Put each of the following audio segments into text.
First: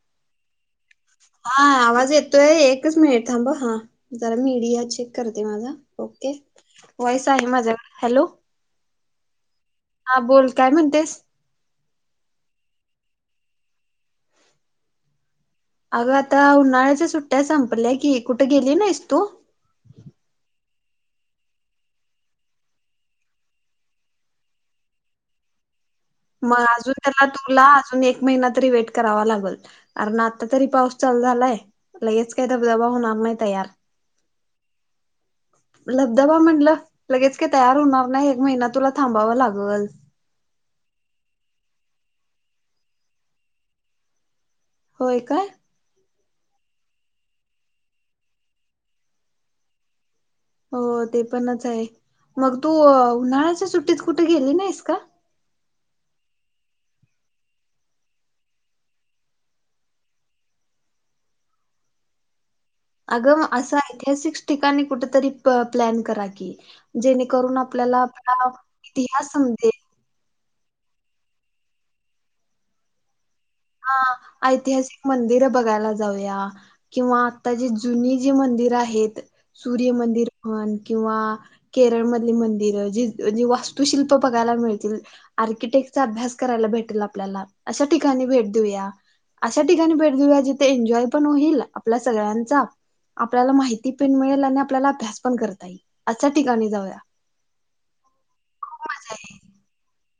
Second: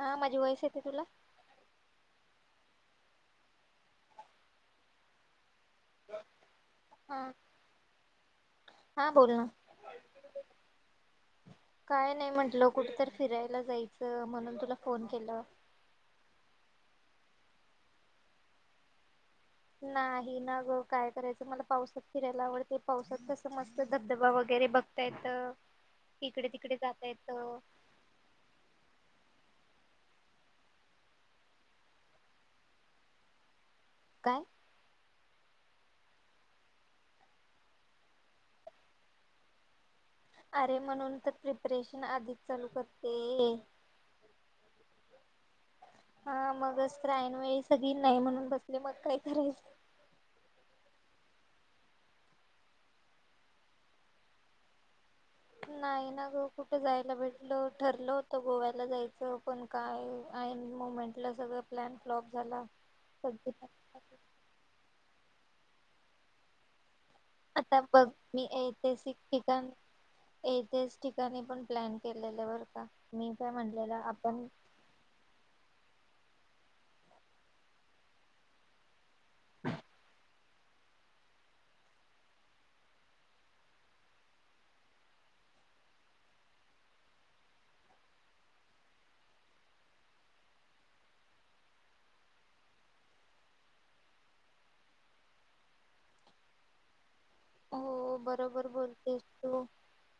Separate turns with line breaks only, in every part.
हा माजी वयस
हा आवाज येतोय एकच मिनिट थांब हा जरा मीडिया चेक करते माझा ओके
हा
वॉयस आहे माझा हॅलो
हा बोल
हा बोल काय म्हणतेस
काय नाही म्हटलं कुठ फिरायला जायचं म्हणून तुला फोन केल
अगं आता उन्हाळ्याच्या सुट्या संपल्या की कुठे गेली नाहीस तू
नाही ना ग काय करायचं मला पावसात फिरायला आवडते पावसात कस मस्त धबधबा वगैर वगैरे बघताय येत
मग अजून त्याला तुला अजून एक महिना तरी वेट करावा लागल अर ना आता तरी पाऊस चालू झालाय लगेच काही धबधबा होणार नाही तयार
काय
लब्धबा म्हटलं लगेच काही तयार होणार नाही एक महिना तुला थांबाव लागल
अरे म्हणून तर प्रिपरेशन आधीच चालू करते
होय काय
हा मगच तर ऐनवेळी सगळी नाही म्हणून बसले मग काय करायचं
हो ते पणच आहे मग तू अं उन्हाळ्याच्या सुट्टीत कुठ गेली नाहीस का?
नाय नाय ना ग कुठ जायला भेटल, ठरलं होत गोव्याला जायचं पण काय ऐन मुमे म्हटलं सगळं प्लॅन फ्लॉप झाला.
अग
आता
आसं ऐतिहासिक ठिकाणी कुठं तरी प्लॅन करा की, जेणेकरून आपल्याला
बघ
आपला इतिहास समजे
येथेच ठिकाणी पण प्लॅन केलेले बरं का? मी काय म्हणलेलं
हा
आपण
ऐतिहासिक मंदिर बघायला जावूया किंवा आता जी जुनी जी मंदिर आहेत सूर्यमंदिर म्हण किंवा केरळमधली मंदिरं जी जी वास्तुशिल्प बघायला मिळतील. आर्किटेक्टचा अभ्यास करायला भेटलं आपल्याला अशा ठिकाणी भेट दिऊया अशा ठिकाणी भेट दिऊया जिथ एन्जॉय पण होईल आपल्या सगळ्यांचा आपल्याला माहिती पिण मिळेल आणि आपल्याला अभ्यास पण करता येईल अशा ठिकाणी जाऊया
हो बरोबर बोलतेस तू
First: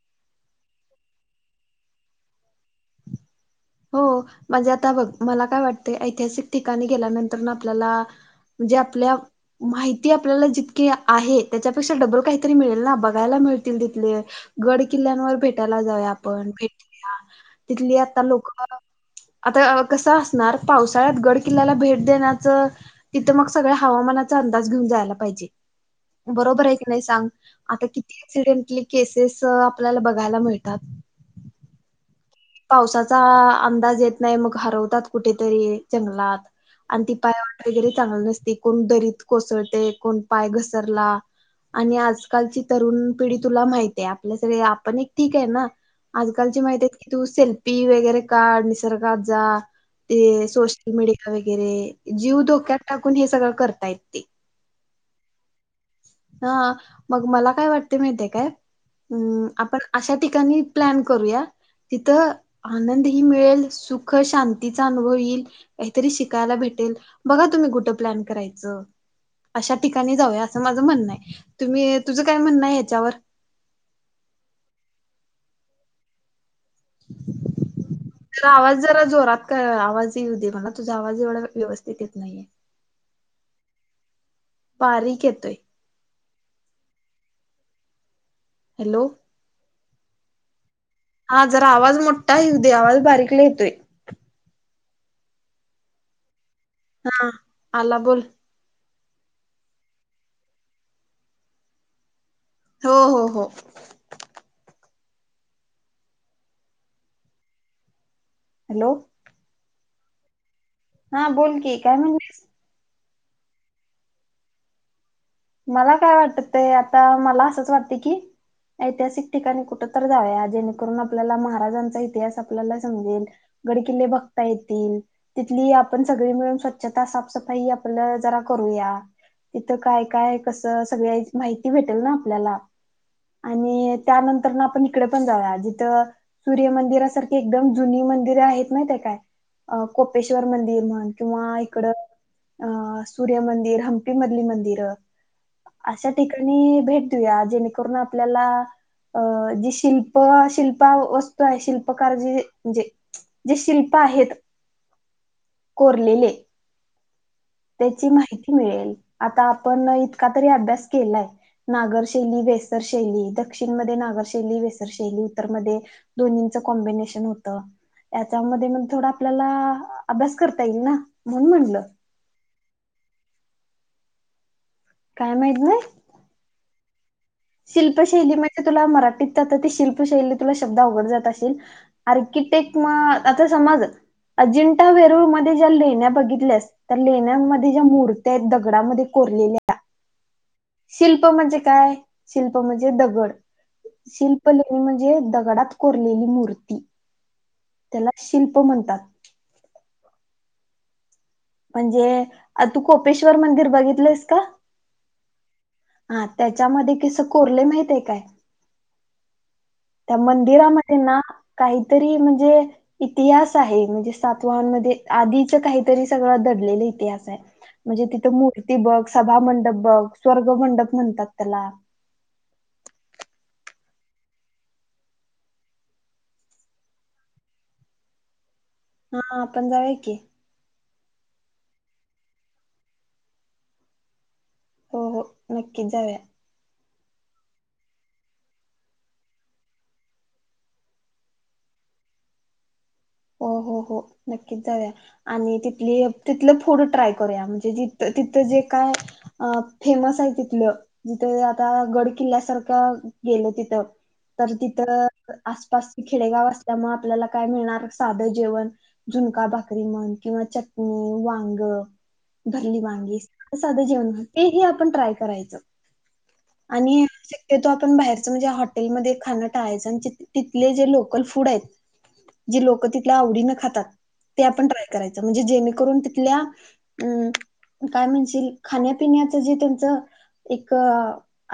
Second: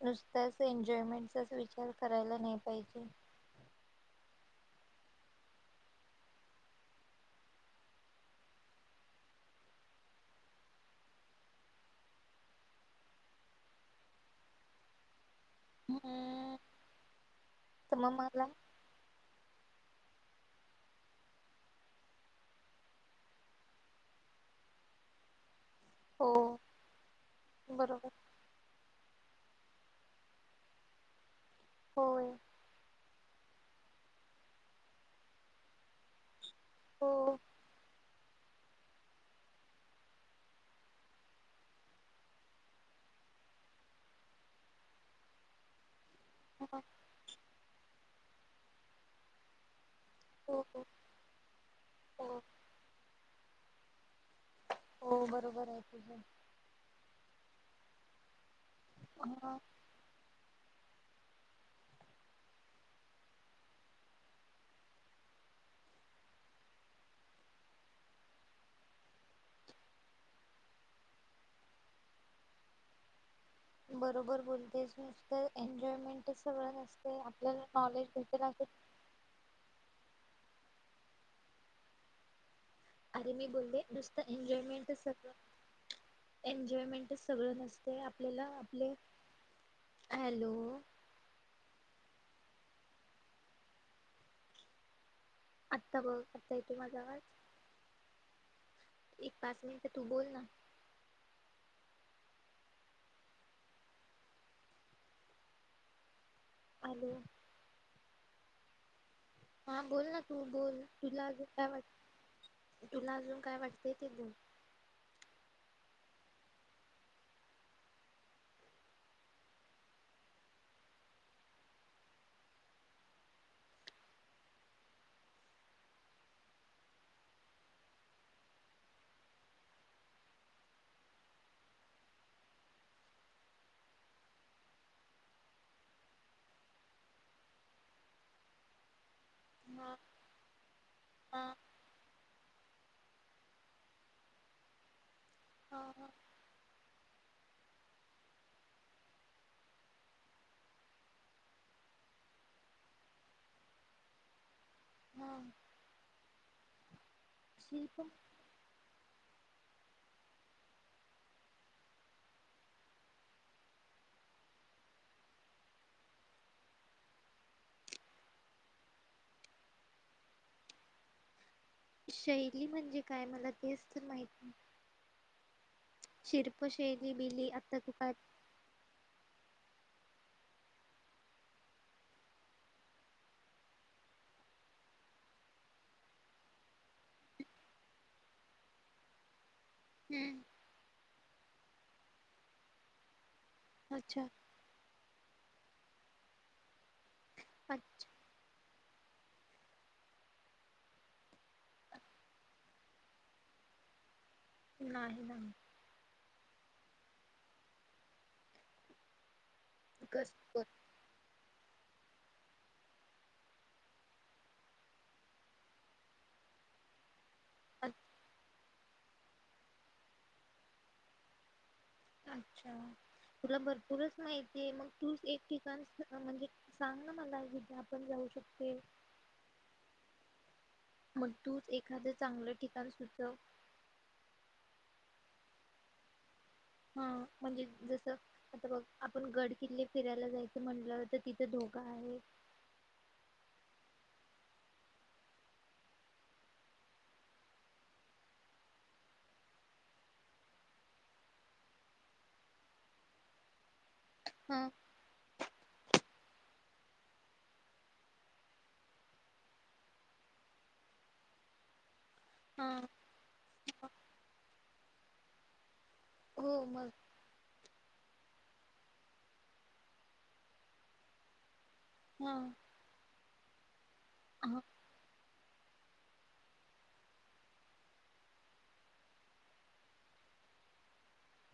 नुसताच एन्जॉयमेंटचाच विचार करायला नाही पाहिजे
हो म्हणजे आता बघ मला काय वाटतय ऐतिहासिक ठिकाणी गेल्यानंतरन आपल्याला म्हणजे आपल्या माहिती आपल्याला जितकीे आहे त्याच्यापेक्षा डबल काहीतरी मिळेल ना बघायला मिळतील तिथले गड किल्ल्यांवर भेट चला जाऊया आपण
हम्म
भेटूया
तर
तिथली
मग
आता
मला
लोक आता कस असणार पावसाळ्यात गड किल्ल्याला भेट देण्याचं तिथं मग सगळ हा हवामानाचा अंदाज घिऊन जायला पाहिजे.
हो
बरोबर हाय कीने सांग, आता
बरोबर
किती ऍक्सिडेंटली केस आपल्याला बघायला मिळतात.
होय
पावसाचा आ अंदाज येत नाही मग हरवतात कुठेतरी जंगलात आणि
हो
ती पाय वाट वगैरे चांगली नस ती कोण दरीत कोसळतय कोण पाय घसरला आणि आजकालची तरुण पिढी तुला माहित्याय आपल्या सगळे आपण एक ठीक आहे ना. आजकालची
हो
माहितेत सेल्फी वगैरे काढ निसर्गात जा ते
हो
सोशल मेडिकल वगैरे
हो
जीव धोक्यात टाकून हे सगळं करतायत ते
हो बरोबर हाय.
हा मग मला काय वाटतय माहित्याय काय अम
हा
आपण अशा ठिकाणी प्लॅन करूया तिथं आनंदही मिळेल सुख शांतीचा अनुभव यिल काहीतरी शिकायला भेट टेल, बघा तुम्ही कुट प्लॅन करायचं, आशा ठिकाणी जाऊया आस माज ज म्हणं हाय तुमी तुझं काय म्हणं हाय हेच्यावर
बरोबर बोलतेस नुसतं एन्जॉयमेंटच सगळं नसते आपल्याला नॉलेज भेटेल
तुझा
असे
आवाज जरा जोरात कर आवाज मला तुझा आवाज एवढा व्यवस्थित येत नाहीय
आणि मी बोलले नुसतं एन्जॉयमेंटच
बारीक
सगळं
येतोय
एन्जॉयमेंटच सगळं नसतय आपल्याला आपले
हॅलो
हॅलो
हा जरा आवाज मोठा येऊ दे आवाज बारीक लय येतोय
आता बघ येतो माझा आवाज
हा आला बोल
एक पाच मिनिट तू बोल ना
हो हो हो
[unintelligible]
हॅलो
हा बोल ना तू बोल तुला
हा
अजून
बोल की
वाट
काय म्हणलीस
तुला अजून काय वाटतय ते त
मला काय वाटतय आता मला असंच वाटत की ऐतिहासिक ठिकाणी कुठ तर जावया जेणेकरून आपल्याला महाराजांचा इतिहास आपल्याला समजेल गड किल्ले बघता येतील तिथली आपण सगळी मिळून स्वच्छता साफसफाई आपल जरा कर तिथ काय काय कस सगळ्याची माहिती भेटेल ना आपल्याला आणि त्यानंतर आपण इकडे पण जाऊया जिथं सूर्यमंदिरासारखी एकदम जुनी मंदिर आहेत नाही ते काय
हा
कोपेश्वर मंदिर म्हण
हा
किंवा इकड अ सूर्यमंदिर हंपीमधली मंदिर
हा हा
अशा ठिकाणी भेट देऊया जेणेकरून आपल्याला अ जी शिल्प शिल्पा वस्तू आहे शिल्प आहेत
हा
कोरलेले
शिल्प
त्याची माहिती मिळेल आता आपण इतका तरी अभ्यास केलाय नागरशैली वेसर शैली दक्षिणमध्ये नागर शै वेसर शैली इतर म दोन्ही च कॉम्बिनेशन होत याच्यामध्ये मग थोडा आपल्याला अभ्यास करता येईल ना म्हणून म्हणल
शैली म्हणजे काय मला तेच तर माहित नाही
काय माहित नाही
शिल्प शैली बिली आता तू काय
शिल्पशैली म्हणजे तुला मराठीत आ ती शिल्पशैली तुला शब्द उघड जात असेल आर्किटेक्ट म आता समज अजिंठा वेरूळमध्ये ज्या लेण्या बघितल्यास त्या लेण्यामध्ये ज्या मूर्त्या आहेत दगडामध्ये उरलेल्या
हम्म
शिल्प म्हणजे काय शिल्प म्हणजे दगड
अच्छा
शिल्प लेणी म्हणजे दग गडात कोरलेली मूर्ती त्याला शिल्प म्हणतात म्हणजे आ तू कोपेश्वर मंदिर बघितलंस का
नाही, नाही ना
हा त्याच्यामध्ये कस कोरले माहित आहे काय त्या
कस कर.
मंदिरामध्ये ना काही तरी म्हणजे इतिहास आहे म्हणजे सातवांमध्ये आधीच काहीतरी सगळं दडलय इतिहास हाय म्हणजे तिथ मूर्ती बग सभामंडप बघ स्वर्ग मंडप म्हणतात त्याला
अच्छा तुला भरपूरच माहितीय मग तूच एक ठिकाण म्हणजे सांगण मला जिथे आपण जाऊ [inaudible]
हा आपण जावया की
मग तूच एखादं चांगलं ठिकाण सुचव
हो, हो नक्कीच जाऊया
हा म्हणजे जस आता बघ आपण गड किल्ले फिरायला जायचं म्हटलं तर तिथं धोका का आहे
हो हो हो नक्कीच जाऊया आणि तिथली तिथल फूड ट्राय करूया म्हणजे तथ जे काय फेमस आहे तिथलं जिथे आता गड किल्ल्यासारखं गेलं तिथं तर
हा
तिथं आसपास खेडेगाव असल्यामुळे आपल्याला काय मिळणारच साधं जेवण झुणका भाकरी म्हण किंवा चटणी वांग
हा
भरली वांगी साधं जेवण तेही आपण ट्राय करायचं
हो मग
आणि शक्य तो आपण बाहेरचं म्हणजे हॉटेलमध्ये खाणं टाळायचं आणि ती तिथले जे लोकल फूड आहेत
हा अ
जी लोक तिथल्या आवडीनं खातात ते आपण ट्राय करायचं म्हणजे जेणे करून तिथल्या अ काय म्हणशील खाण्यापिण्याच जे त्यांच एक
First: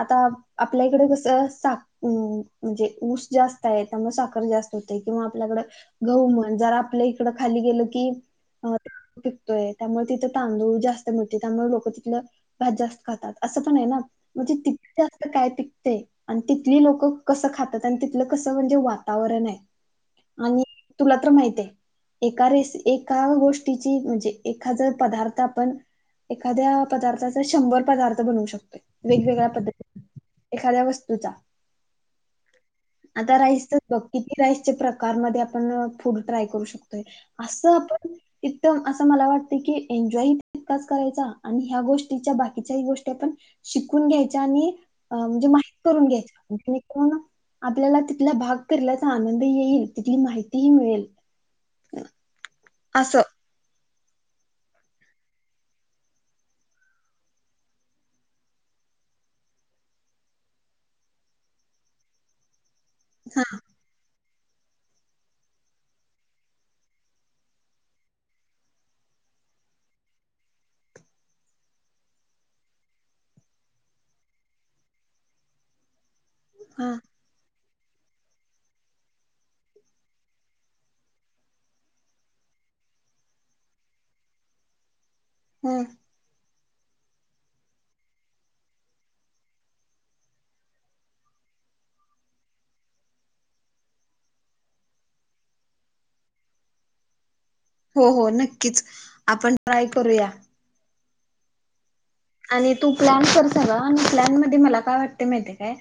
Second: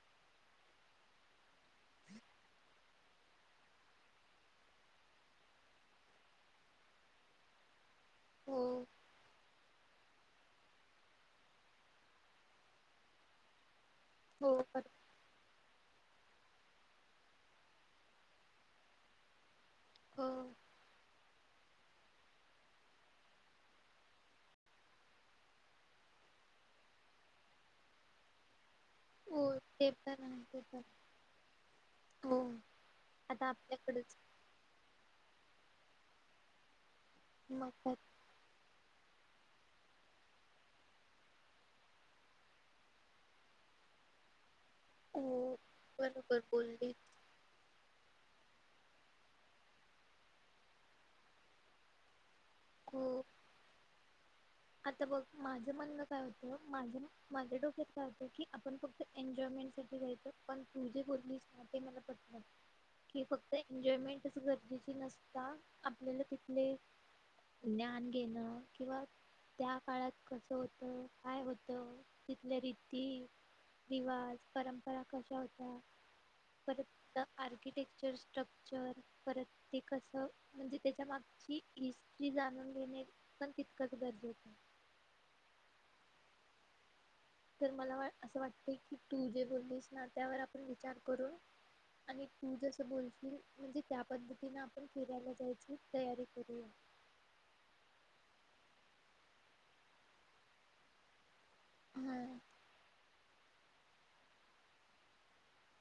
आता आपल्या इकडे कस सा म्हणजे, ऊस जास्त आहे. त्यामुळे साखर जास्त होते किंवा आपल्याकड गहू म्हण जरा आपल्या इकडं खाली गेलं की
हो
पीकतोय. त्यामुळे तिथं तांदूळ जास्त मिळते त्यामुळे लोकं तिथलं भात जास्त खातात असं पण आहे ना! म्हणजे
हो पर-
तिकते अस काय पिकतंय. आणि तिथली लोक कसं खातात आणि तिथलं कसं म्हणजे वातावरण आहे.
हो
आणि ला तर माहितेय. एका रेस एका गोष्टीची म्हणजे, एखाद पदार्थ आपण एखाद्या पदार्थाचा शंभर पदार्थ बनवू शकतोय.
हो
वेगवेगळ्या
ते
पद्धती
पण आहे ते पण
एखाद्या वस्तूचा.
हो
आता राईसचच बघ किती राईसचे प्रकार मधे आपण अ फूड ट्राय करू शकतो.
मग
असं
काय-
आपण [unintelligible] मला वाटतय की एन्जॉय इतकाच करायचा आणि ह्या गोष्टीच्या बाकीच्या गोष्टी ही आपण शिकून घ्यायच्या आणि अ म्हणजे
हो
माहीत करून
बरोबर बोलली
घ्यायचं तिथला भाग करल्याचा आनंद येईल तिथली माहितीही मिळेल.
हो
असं
आता बघ माझ म्हणणं काय होतं, माझ माझ्या डोक्यात काय होतं की, आपण फक्त एनजॉयमें मेंट साठी जायचं पण तु जे बोललीस ना ते मला पटलं की फक्त एन्जॉयमेंट तस गरजेची नसता आपल्याला तिथले ज्ञान घेणं किंवा त्या काळात कस होत, काय होत तिथल्या रीती, रिवाज, परंपरा, कशा होत्या परत
हा
तिथे आर्थि आर्किटेक्चर स्ट्रक्चर परत ते कस म्हणजे, त्याच्या मागची हिस्ट्री जानू न घेणे पण तितकंच गरजेचं
हम.
तर मला वा असं वाटतंय की तू जे बोललीस ना! त्यावर आपण विचार करून आणि तू जस बोलशील म्हणजे त्या पद्धतीने आपण फिरायला जायची तयारी करूया.
हो हो नक्कीच आपण ट्राय करूया.
हम्
आणि तू प्लॅन कर सगळा आणि प्लॅन मध्ये मला काय वाटतंय माहितय काय,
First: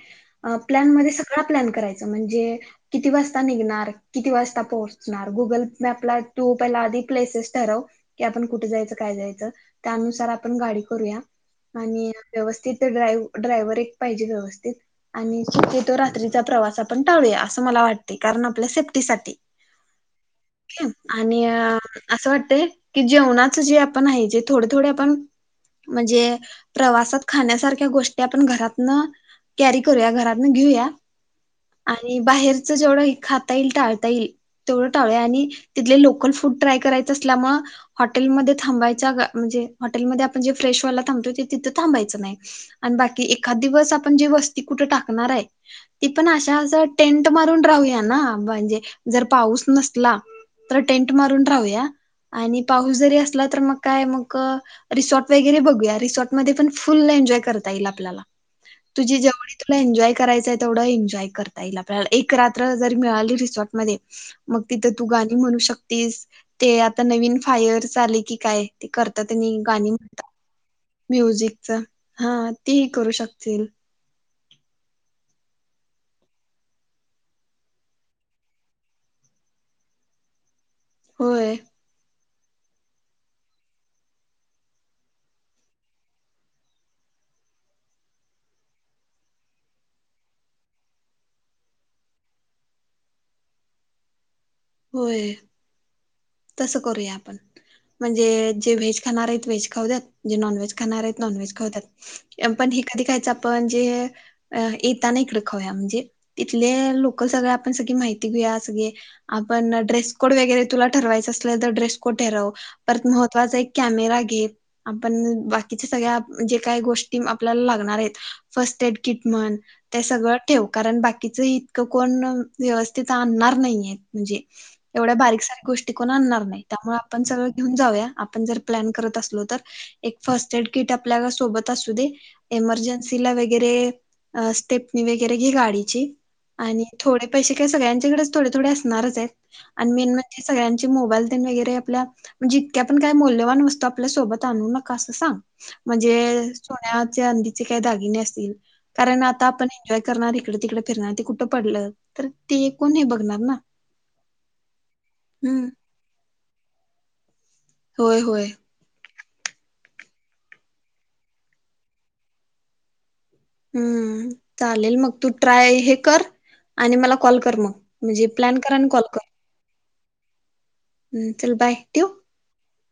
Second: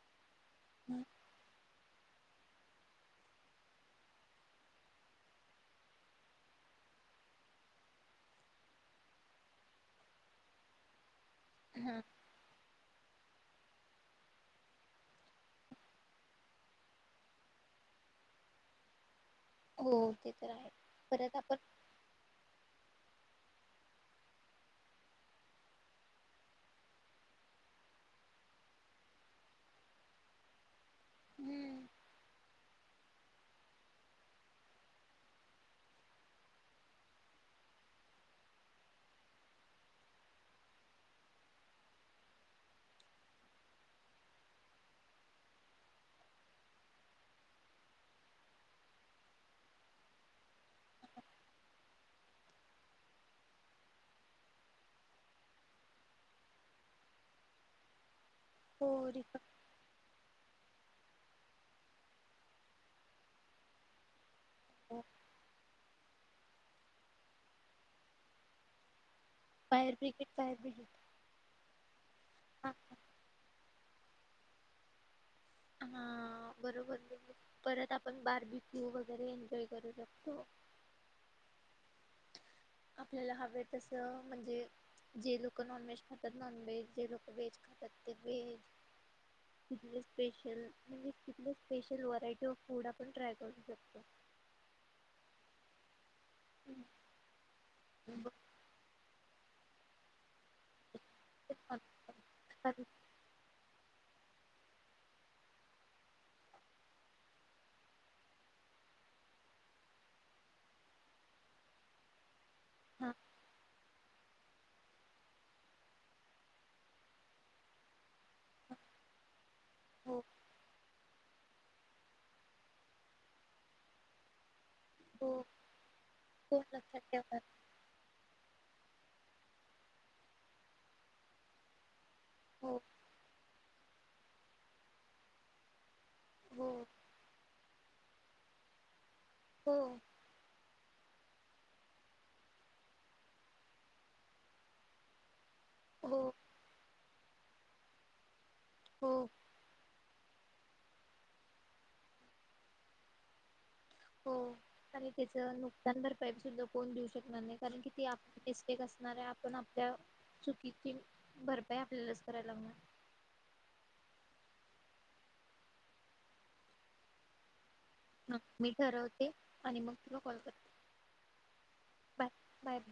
अ प्लॅनमध्ये सगळा प्लॅन कराय च म्हणजे किती वाजता निघणार, किती वाजता पोचणार, गुगल मॅप ला तू पाहिला आधी प्लेसेस ठरव की आपण कुठे जायचं, काय जायचं त्यानुसार आपण गाडी करूया.
हा
आणि व्यवस्थित ते ड्राय ड्रायवर एक पायजे व्यवस्थित आणि शक्यतो रात्रीचा प्रवास आपण टाळूया. असं मला वाटते कारण आपल्या सेफ्टीसाठी.
हो ते तर आहे परत
आणि
आपण
अ असं वाटतंय की जेवणात जे आपण आहे जे थोडे, थोडे आपण म्हणजे प्रवासात खाण्यासारख्या गोष्टी आपण घरातन कॅरी करूया, घरात न घेऊया
हम्म
आणि बाहेर जेवढं हे खाता येईल, टाळता येईल, तेवढं टाळूया आणि तिथले लोकल फूड ट्राय करायचं असल्यामुळे हॉटेलमध्ये थांबायच्या हॉटेल मध्ये आपण जे फ्रेशव्याला थांबतोय ते तिथं थांबायचं नाही, आणि बाकी एखाद दिवस आपण जी वस्ती कुठ टाकणार हाय, ती पण अशा टेंट मारून राहूया ना! म्हणजे जर पाऊस नसला तर टेंट मारून राहूया आणि पाऊस जरी असला तर मग काय मग अ रिसॉट वगैरे बघूया रिसॉर्ट मध्ये पण फुल एन्जॉय करता येईल आपल्याला.
हो
तुझी
रिफंड
जेवढी तुला एन्जॉय करायचं तेवढं एन्जॉय करता येईल आपल्याला एक रात्र जर मिळाली रिसॉर्टमध्ये मग तिथं तू गाणी म्हणू शकतीस ते आता नवीन फायर च आलाय की काय ते कर. आता त्यांनी गाणी
फायर ब्रिगेड
म्हणतात.
फायर ब्रिगेड
[inaudible] म्युझिकचं हा तेही करू शकतील.
हा हा. बरोबर परत आपण बारबी क्यू वगैरे एन्जॉय करू शकतो.
होय.
आपल्याला हव तसं म्हणजे जे लोक नॉनव्हेज खातात नॉनव्हेज जे लोक व्हेज ते व्हेज किल्ले स्पेशल म्हणजे किल्ले स्पेशल व्हरायटी ऑफ फूड आपण ट्राय करू शकतो.
होय. तसं करूया आपण म्हणजे जे व्हेज खाणार आहेत व्हेज खाऊ द्यात जे नॉन व्हेज खाणार आहेत नॉनव्हेज खाऊद्यात पण हे कधी खायचं आपण ते येताना इकड खाऊया म्हणजे तीथले लोकल सगळे आपण सगळी माहिती घेऊया असं म्हणजे आपण ड्रेस कोड वगैरे तुला ठरवायच असल तर ड्रेस कोड ठरव परत
हा
महत्वाचं आहे की कॅमेरा घेत आपण बाकीच्या सगळ्या जे काही गोष्टी आपल्याला लागणार आहेत फस्ट कॅ [unintelligible] म्हण ते
हो
सगळ ठेव. कारण बा कीचं इतकं कोण व्यवस्थित आणणार नाहीयत म्हणजे एवढ्या
हो
बारीक-सारीक गोष्टी ते कोण आणणार
हो
नाहीत त्यामुळे
लक्षात
आपण
ठेवणार
सगळ घेऊन जाऊया आपण जर प्लॅन करत असलो तर एक फर्स्ट एड किट आपल्या सोबत असू दे.
हो
एमर्जन्सीला वगैरे स्टेपनी वगैरे घे गाडीची.
हो
आणि थोडे पैसे काय सगळ्यांच्याकडेच थोडे थोडे असणारच आहेत
हो
आणि मेन म्हणजे सगळ्यांचे मोबाईल तेन वगैरे आपल्या म्हणजे इतक्या आपण काय मौल्यवान वस्तू आपल्या सोबत आणू नका असं सांग. म्हणजे
हो
सोन्या, चांदीचे काही दागिने असतील.
हो
कारण आता आपण एन्जॉय करणार इकडे-तिकडे फिरणार ते कुठं पडलं? तर ते कोण हे बघणार ना.
हो आणि त्याच
हम्म
नुकसान भरपाई सुद्धा कोण देऊ शकणार नाही. कारण कि आप
होय होय
मिस्टेक असणार आहे आप पण आपल्या चुकीची भरपाई आपल्यालाच करायला लागणार.
हम्म चालेल मग तू ट्राय हे कर आणि मला कॉल कर मग. म्हणजे
हा
प्लॅन
मी
कर आणि कॉल कर
ठरवते आणि मग तुला कॉल करते.
हम्म, चल बाय ठेऊ?
Bye bye bye